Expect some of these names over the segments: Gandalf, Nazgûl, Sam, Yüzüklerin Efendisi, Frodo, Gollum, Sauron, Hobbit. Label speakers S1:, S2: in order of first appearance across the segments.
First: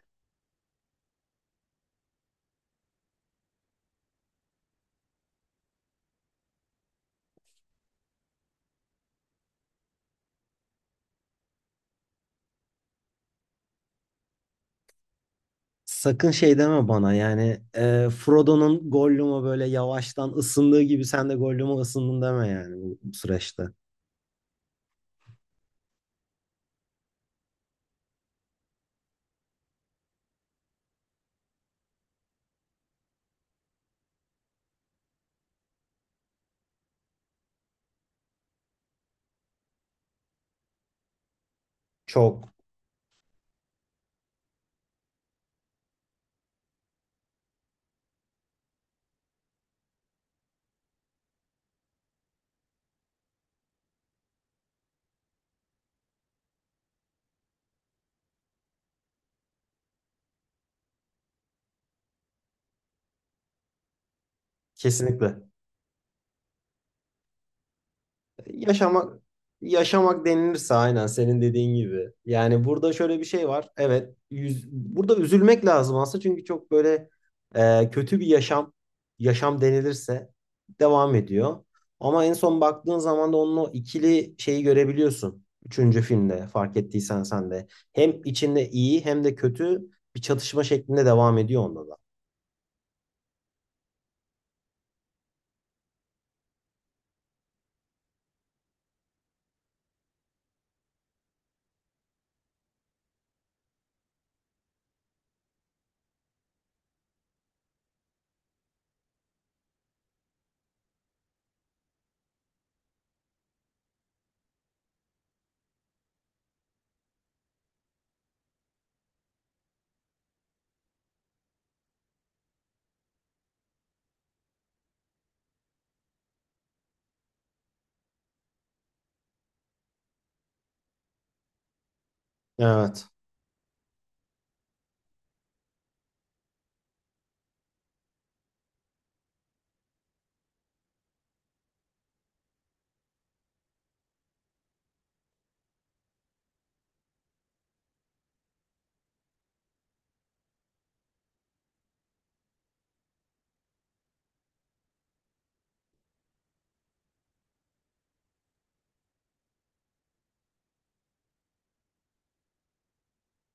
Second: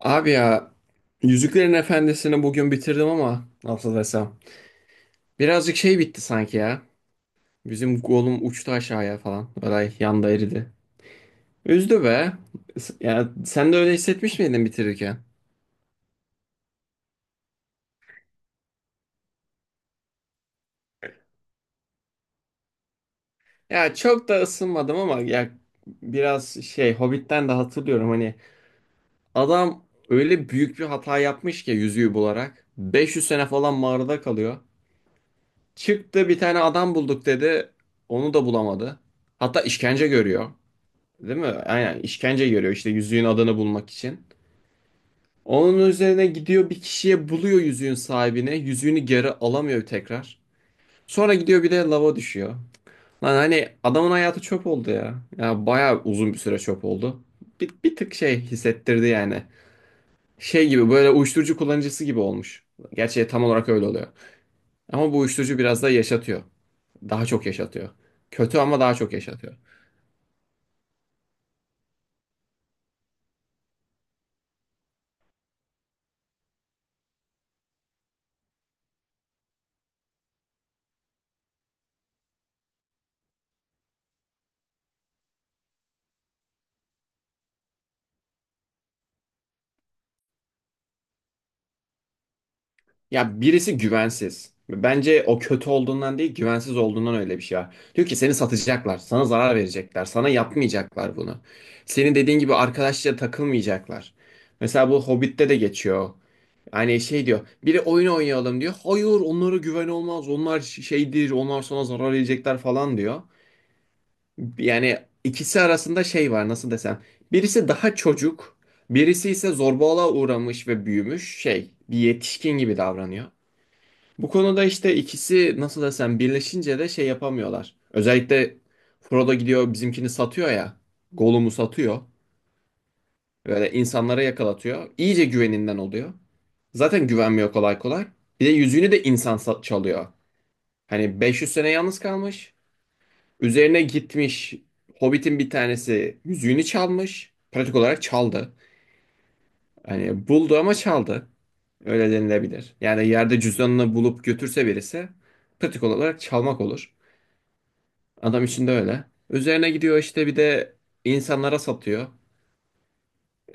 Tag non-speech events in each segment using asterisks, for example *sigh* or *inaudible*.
S1: Abi ya Yüzüklerin Efendisi'ni bugün bitirdim ama nasıl desem. Birazcık şey bitti sanki ya. Bizim golüm uçtu aşağıya falan. Olay yanda eridi. Üzdü be. Ya sen de öyle hissetmiş miydin bitirirken?
S2: Sakın şey deme bana yani Frodo'nun Gollum'a böyle yavaştan ısındığı gibi sen de Gollum'a ısındın deme yani bu süreçte.
S1: Ya çok da ısınmadım ama ya biraz şey Hobbit'ten de hatırlıyorum hani adam öyle büyük bir hata yapmış ki yüzüğü bularak. 500 sene falan mağarada kalıyor. Çıktı bir tane adam bulduk dedi. Onu da bulamadı. Hatta işkence görüyor. Değil mi? Aynen işkence
S2: Çok.
S1: görüyor işte yüzüğün adını bulmak için. Onun üzerine gidiyor bir kişiye buluyor yüzüğün sahibine. Yüzüğünü geri alamıyor tekrar. Sonra gidiyor bir de lava düşüyor. Lan hani adamın hayatı çöp oldu ya. Ya bayağı uzun bir süre çöp oldu. Bir tık şey hissettirdi yani. Şey gibi böyle uyuşturucu kullanıcısı gibi olmuş. Gerçi tam olarak öyle oluyor. Ama bu
S2: Kesinlikle.
S1: uyuşturucu biraz da yaşatıyor. Daha çok yaşatıyor. Kötü ama daha çok
S2: Yaşamak
S1: yaşatıyor.
S2: yaşamak denilirse aynen senin dediğin gibi. Yani burada şöyle bir şey var. Evet, yüz, burada üzülmek lazım aslında çünkü çok böyle kötü bir yaşam denilirse devam ediyor. Ama en son baktığın zaman da onun o ikili şeyi görebiliyorsun. Üçüncü filmde fark ettiysen sen de. Hem içinde iyi hem de kötü bir çatışma şeklinde devam ediyor onda da.
S1: Ya birisi güvensiz. Bence o kötü olduğundan değil, güvensiz olduğundan öyle bir şey var. Diyor ki seni satacaklar, sana zarar verecekler, sana yapmayacaklar bunu. Senin dediğin gibi arkadaşça takılmayacaklar. Mesela bu Hobbit'te de geçiyor. Hani şey diyor, biri oyun oynayalım diyor. Hayır, onlara güven olmaz, onlar şeydir, onlar sana zarar verecekler falan diyor. Yani ikisi arasında şey var, nasıl desem. Birisi daha çocuk, birisi ise zorbalığa uğramış ve büyümüş şey, bir yetişkin gibi davranıyor. Bu konuda işte ikisi nasıl desem birleşince de şey yapamıyorlar. Özellikle Frodo gidiyor bizimkini satıyor ya. Gollum'u satıyor.
S2: Evet.
S1: Böyle insanlara yakalatıyor. İyice güveninden oluyor. Zaten güvenmiyor kolay kolay. Bir de yüzüğünü de insan çalıyor. Hani 500 sene yalnız kalmış. Üzerine gitmiş Hobbit'in bir tanesi yüzüğünü çalmış. Pratik olarak çaldı. Hani buldu ama çaldı. Öyle denilebilir. Yani yerde cüzdanını bulup götürse birisi pratik olarak çalmak olur. Adam içinde öyle. Üzerine gidiyor işte bir de insanlara satıyor.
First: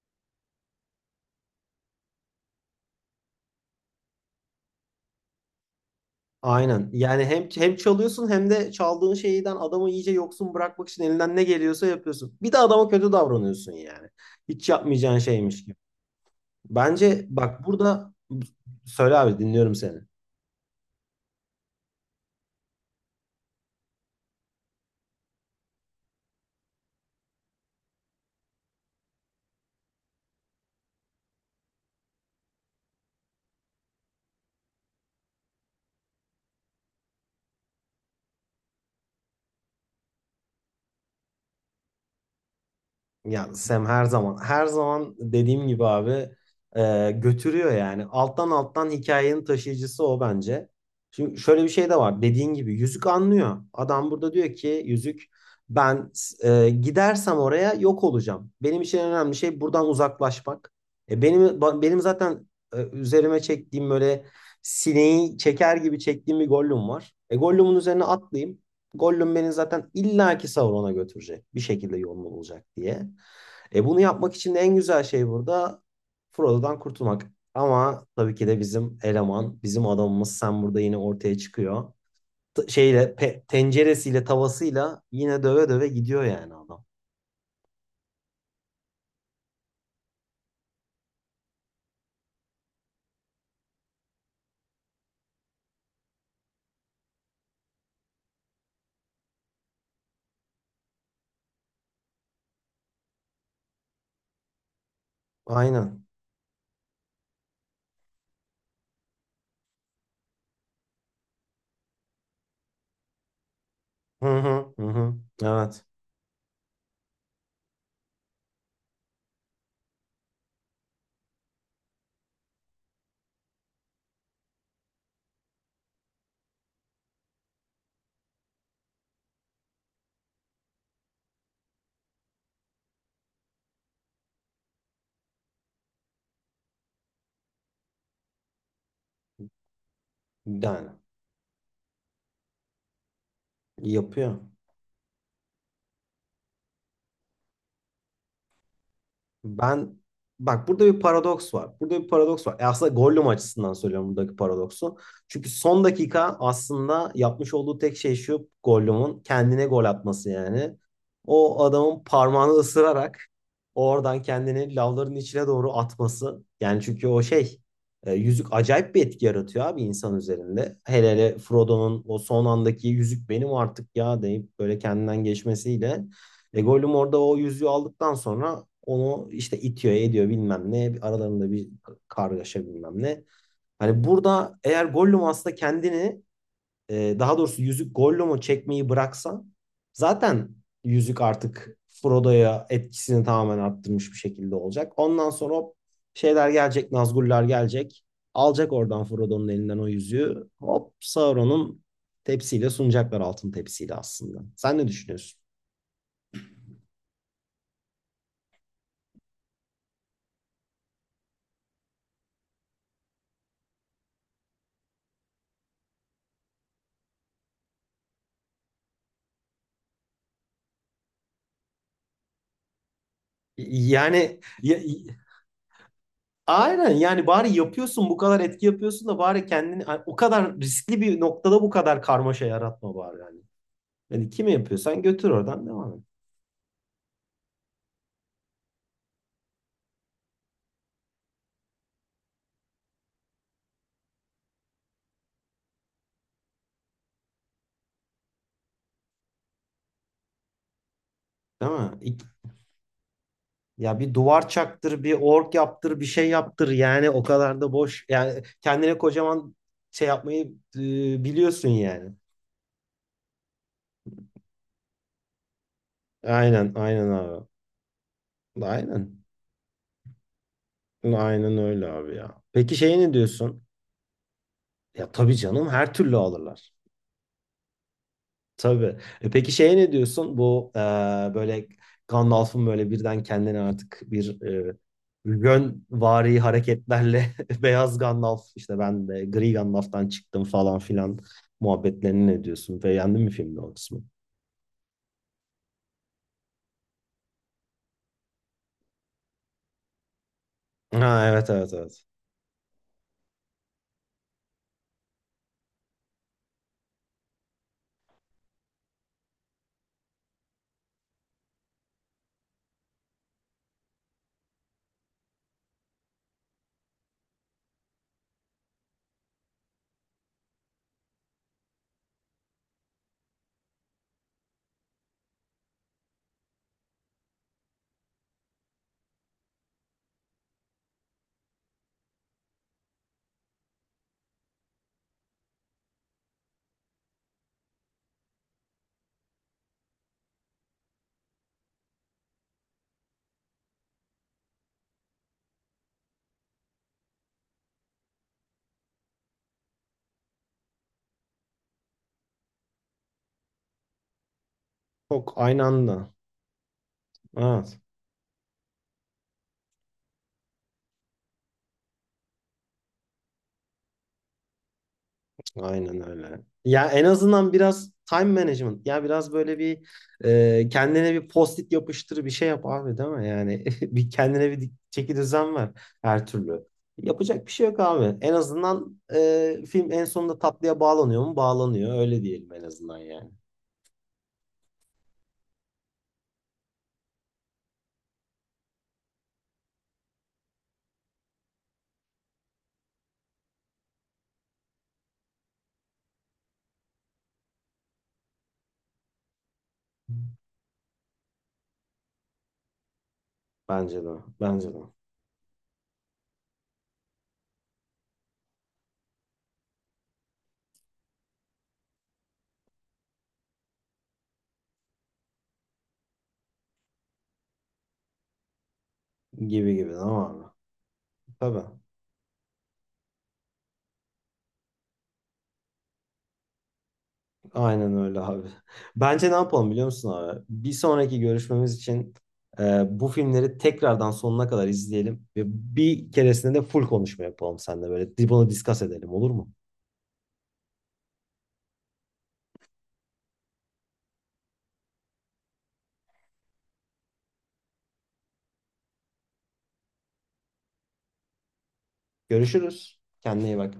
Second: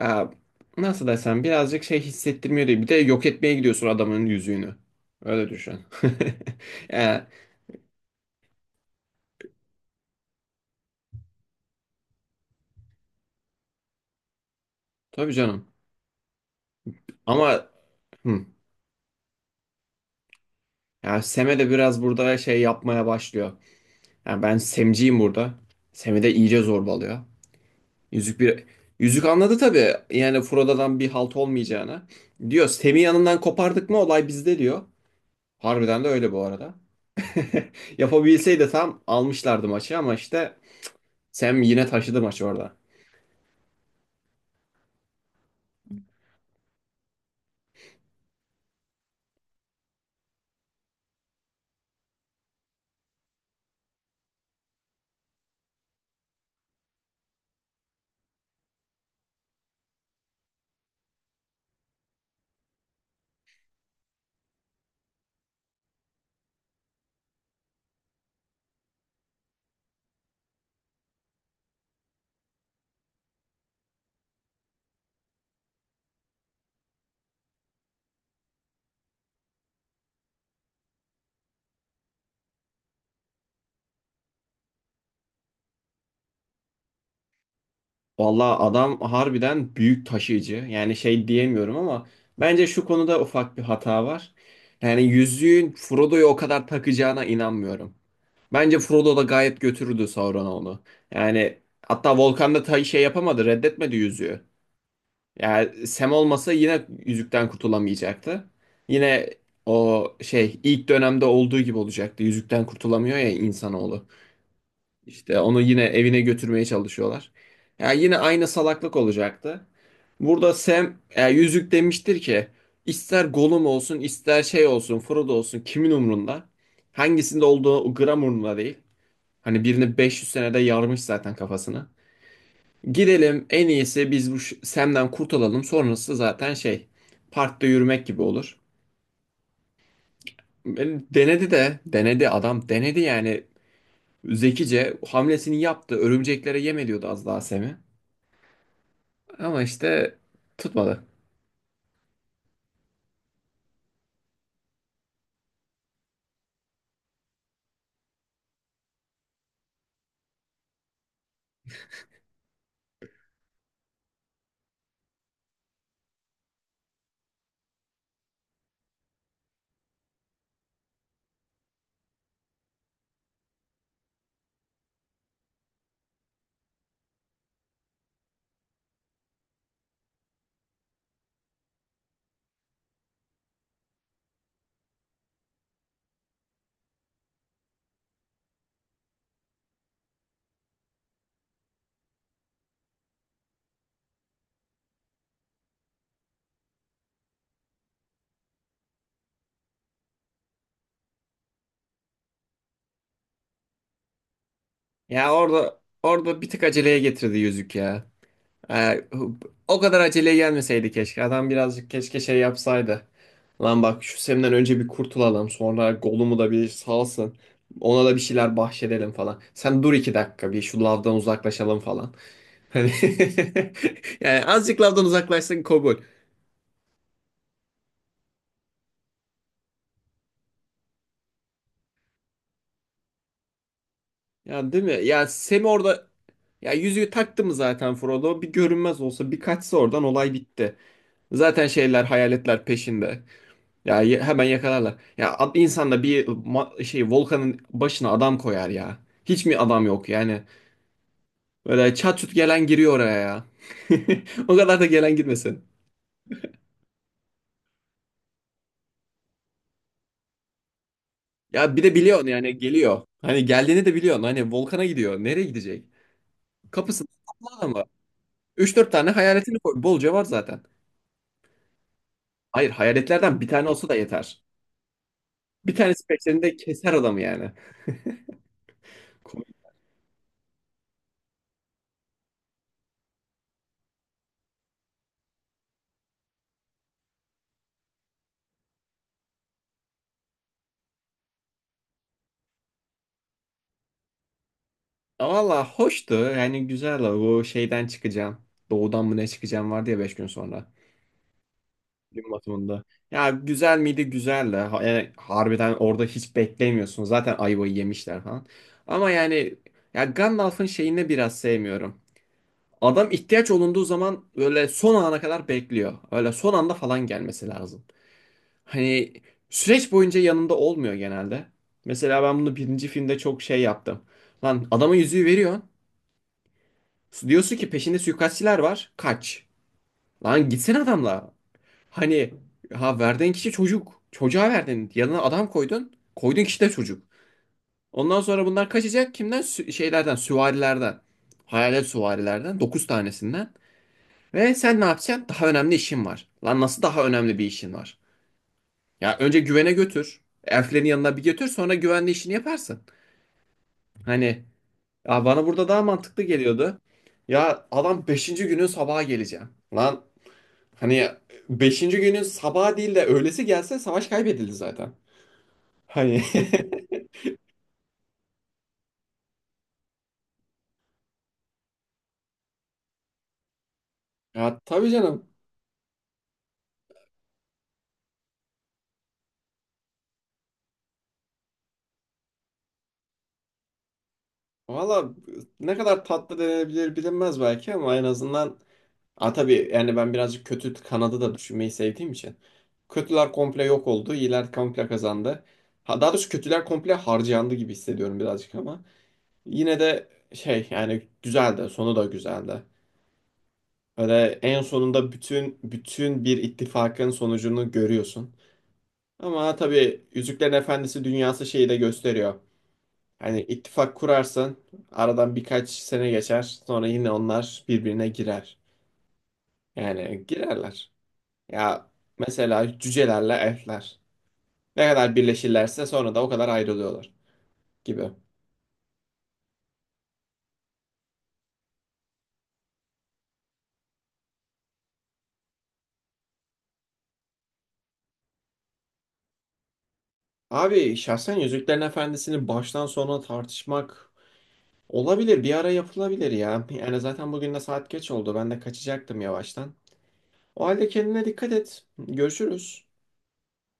S1: Ya, nasıl desem birazcık şey hissettirmiyor değil. Bir de yok etmeye gidiyorsun adamın yüzüğünü. Öyle düşün. *laughs*
S2: Aynen. Yani
S1: Ya,
S2: hem çalıyorsun hem de çaldığın şeyden adamı iyice yoksun bırakmak için elinden ne geliyorsa yapıyorsun. Bir de adama kötü davranıyorsun yani. Hiç yapmayacağın
S1: tabii
S2: şeymiş
S1: canım.
S2: gibi. Bence bak
S1: Ama
S2: burada
S1: hı,
S2: söyle abi dinliyorum seni.
S1: ya Sem'e de biraz burada şey yapmaya başlıyor. Ya ben Sem'ciyim burada. Sem'i de iyice zorbalıyor. Yüzük bir Yüzük anladı tabii. Yani Frodo'dan bir halt olmayacağını. Diyor Sem'i yanından kopardık mı olay bizde diyor. Harbiden de öyle bu arada. *laughs* Yapabilseydi tam almışlardı maçı ama işte Sam yine taşıdı maçı orada.
S2: Ya Sam her zaman her zaman dediğim gibi abi, götürüyor yani. Alttan alttan hikayenin taşıyıcısı o bence. Şimdi şöyle bir şey de var. Dediğin gibi yüzük anlıyor. Adam burada diyor ki yüzük ben gidersem oraya yok olacağım. Benim için en önemli şey buradan uzaklaşmak. Benim zaten üzerime çektiğim böyle sineği çeker gibi çektiğim bir Gollum var. E Gollum'un üzerine atlayayım. Gollum beni zaten illaki Sauron'a götürecek. Bir şekilde yolunu bulacak diye. E bunu yapmak için de en güzel şey burada Frodo'dan kurtulmak. Ama tabii ki de bizim eleman, bizim adamımız Sam burada yine ortaya çıkıyor. Tenceresiyle, tavasıyla yine döve döve gidiyor yani adam.
S1: Vallahi adam harbiden büyük taşıyıcı. Yani şey diyemiyorum ama bence şu konuda ufak bir hata var. Yani yüzüğün Frodo'yu o kadar takacağına inanmıyorum. Bence Frodo da gayet götürürdü Sauron'a onu. Yani hatta Volkan da ta şey yapamadı, reddetmedi yüzüğü. Yani
S2: Aynen.
S1: Sam olmasa yine yüzükten kurtulamayacaktı. Yine o şey ilk dönemde olduğu gibi olacaktı. Yüzükten kurtulamıyor ya insanoğlu.
S2: Hı hı hı. hı.
S1: İşte onu yine
S2: Evet.
S1: evine götürmeye çalışıyorlar. Yani yine aynı salaklık olacaktı. Burada Sam yüzük demiştir ki ister Gollum olsun ister şey olsun Frodo olsun kimin umrunda? Hangisinde olduğu gram umrunda değil. Hani birini 500 senede yarmış zaten kafasını. Gidelim en iyisi biz bu Sam'den kurtulalım. Sonrası zaten şey parkta yürümek gibi olur.
S2: Yani
S1: Denedi de denedi adam denedi yani
S2: yapıyor.
S1: zekice hamlesini yaptı. Örümceklere yem ediyordu az daha Sam'i. Ama
S2: Ben
S1: işte
S2: bak burada bir
S1: tutmadı.
S2: paradoks var. Burada bir paradoks var. E aslında Gollum açısından söylüyorum buradaki paradoksu. Çünkü son dakika aslında yapmış olduğu tek şey şu Gollum'un kendine gol atması yani. O adamın parmağını ısırarak oradan kendini lavların içine doğru atması. Yani çünkü o yüzük acayip bir etki yaratıyor abi insan üzerinde. Hele hele Frodo'nun o son andaki yüzük benim artık ya deyip böyle kendinden geçmesiyle. E Gollum orada o yüzüğü aldıktan sonra onu işte itiyor, ediyor bilmem ne. Aralarında bir kargaşa bilmem ne. Hani burada eğer Gollum aslında kendini, daha doğrusu yüzük Gollum'u çekmeyi bıraksa zaten yüzük artık Frodo'ya etkisini tamamen arttırmış bir şekilde olacak. Ondan sonra hop şeyler gelecek, Nazgûl'lar gelecek. Alacak oradan Frodo'nun elinden o yüzüğü. Hop Sauron'un tepsiyle sunacaklar altın tepsiyle aslında. Sen ne
S1: Ya
S2: düşünüyorsun?
S1: orada bir tık aceleye getirdi yüzük ya. Ee, o kadar aceleye gelmeseydi keşke. Adam birazcık keşke şey yapsaydı. Lan bak şu Sem'den önce bir kurtulalım. Sonra Gollum'u da bir salsın. Ona da bir şeyler bahşedelim falan. Sen dur 2 dakika bir şu lavdan uzaklaşalım falan. Hani *laughs*
S2: Yani
S1: yani
S2: ya-
S1: azıcık lavdan uzaklaşsın kabul.
S2: aynen yani bari yapıyorsun bu kadar etki yapıyorsun da bari kendini hani, o kadar riskli bir noktada bu kadar karmaşa yaratma bari yani. Yani kimi
S1: Ya değil mi?
S2: yapıyorsan
S1: Ya
S2: götür
S1: Sem
S2: oradan devam et.
S1: orada ya yüzüğü taktı mı zaten Frodo? Bir görünmez olsa bir kaçsa oradan olay bitti. Zaten şeyler hayaletler peşinde. Ya hemen yakalarlar. Ya insan da bir şey volkanın başına adam koyar ya. Hiç mi adam yok yani?
S2: Değil
S1: Böyle
S2: mi?
S1: çat çut gelen giriyor oraya ya.
S2: Ya bir
S1: *laughs*
S2: duvar
S1: O kadar da
S2: çaktır, bir
S1: gelen
S2: ork
S1: girmesin.
S2: yaptır, bir şey yaptır. Yani o kadar da boş. Yani kendine kocaman şey yapmayı e, biliyorsun
S1: Ya bir de
S2: yani.
S1: biliyorsun yani geliyor. Hani geldiğini de biliyorsun. Hani volkana gidiyor. Nereye gidecek?
S2: Aynen,
S1: Kapısında
S2: aynen abi.
S1: toplu adamı. 3-4 tane
S2: Aynen.
S1: hayaletini koy. Bolca var zaten.
S2: Aynen öyle abi ya.
S1: Hayır
S2: Peki şey ne
S1: hayaletlerden bir
S2: diyorsun?
S1: tane olsa da yeter.
S2: Ya tabii canım
S1: Bir
S2: her
S1: tanesi
S2: türlü
S1: peşlerinde
S2: alırlar.
S1: keser adamı yani.
S2: Tabii. E peki
S1: Komik.
S2: şeye ne diyorsun? Bu böyle Gandalf'ın böyle birden kendini artık bir e, yönvari hareketlerle *laughs* beyaz Gandalf işte ben de gri Gandalf'tan çıktım falan filan muhabbetlerini ne diyorsun? Beğendin mi filmde o kısmı?
S1: Valla hoştu. Yani güzel. Bu şeyden çıkacağım. Doğudan mı ne çıkacağım vardı ya 5 gün sonra.
S2: Ha evet evet evet.
S1: Gün batımında. Ya güzel miydi? Güzeldi. Yani harbiden orada hiç beklemiyorsun. Zaten ayvayı yemişler falan. Ama yani ya Gandalf'ın şeyini biraz sevmiyorum. Adam ihtiyaç olunduğu zaman böyle son ana kadar bekliyor. Öyle son anda falan gelmesi lazım. Hani süreç boyunca yanında olmuyor genelde. Mesela ben bunu birinci filmde çok şey yaptım. Lan adama yüzüğü veriyorsun. Diyorsun ki peşinde suikastçiler var. Kaç. Lan gitsene adamla. Hani ha verdiğin kişi çocuk. Çocuğa verdin. Yanına adam koydun. Koyduğun kişi de çocuk. Ondan sonra bunlar kaçacak kimden? Şeylerden, süvarilerden. Hayalet süvarilerden, 9 tanesinden. Ve sen ne yapacaksın? Daha önemli işin var. Lan nasıl daha önemli bir işin var? Ya önce güvene götür. Elflerin yanına bir götür sonra güvenli işini yaparsın. Hani ya
S2: Çok
S1: bana
S2: aynı
S1: burada daha
S2: anda.
S1: mantıklı geliyordu. Ya
S2: Evet.
S1: adam beşinci günün sabaha geleceğim. Lan hani beşinci günün sabaha değil de öğlesi gelse savaş kaybedildi zaten.
S2: Aynen
S1: Hani
S2: öyle. Ya en azından biraz time management. Ya biraz böyle bir kendine bir post-it yapıştır bir şey yap abi değil mi? Yani *laughs* bir
S1: *laughs*
S2: kendine
S1: ya
S2: bir
S1: tabii
S2: çeki
S1: canım.
S2: düzen ver her türlü. Yapacak bir şey yok abi. En azından film en sonunda tatlıya bağlanıyor mu? Bağlanıyor. Öyle diyelim en azından yani.
S1: Valla ne kadar tatlı denebilir bilinmez belki ama en azından ha tabii yani ben birazcık kötü kanadı da düşünmeyi sevdiğim için. Kötüler komple yok oldu, iyiler komple kazandı. Ha, daha doğrusu kötüler komple harcandı gibi hissediyorum birazcık ama. Yine de şey yani güzeldi, sonu da güzeldi.
S2: Bence de.
S1: Öyle en
S2: Bence de.
S1: sonunda bütün bütün bir ittifakın sonucunu görüyorsun. Ama tabii Yüzüklerin Efendisi dünyası şeyi de gösteriyor. Hani ittifak kurarsan aradan birkaç sene geçer. Sonra yine onlar birbirine girer.
S2: Gibi gibi tamam
S1: Yani
S2: abi.
S1: girerler.
S2: Tabii.
S1: Ya mesela cücelerle elfler. Ne kadar birleşirlerse sonra da o kadar ayrılıyorlar
S2: Aynen
S1: gibi.
S2: öyle abi. Bence ne yapalım biliyor musun abi? Bir sonraki görüşmemiz için bu filmleri tekrardan sonuna kadar izleyelim ve bir keresinde de full konuşma yapalım seninle böyle. Bunu discuss edelim olur mu?
S1: Abi şahsen Yüzüklerin Efendisi'ni baştan sona tartışmak olabilir. Bir ara yapılabilir ya. Yani zaten bugün de saat geç oldu. Ben de kaçacaktım yavaştan. O halde kendine dikkat et. Görüşürüz.
S2: Görüşürüz. Kendine iyi bak.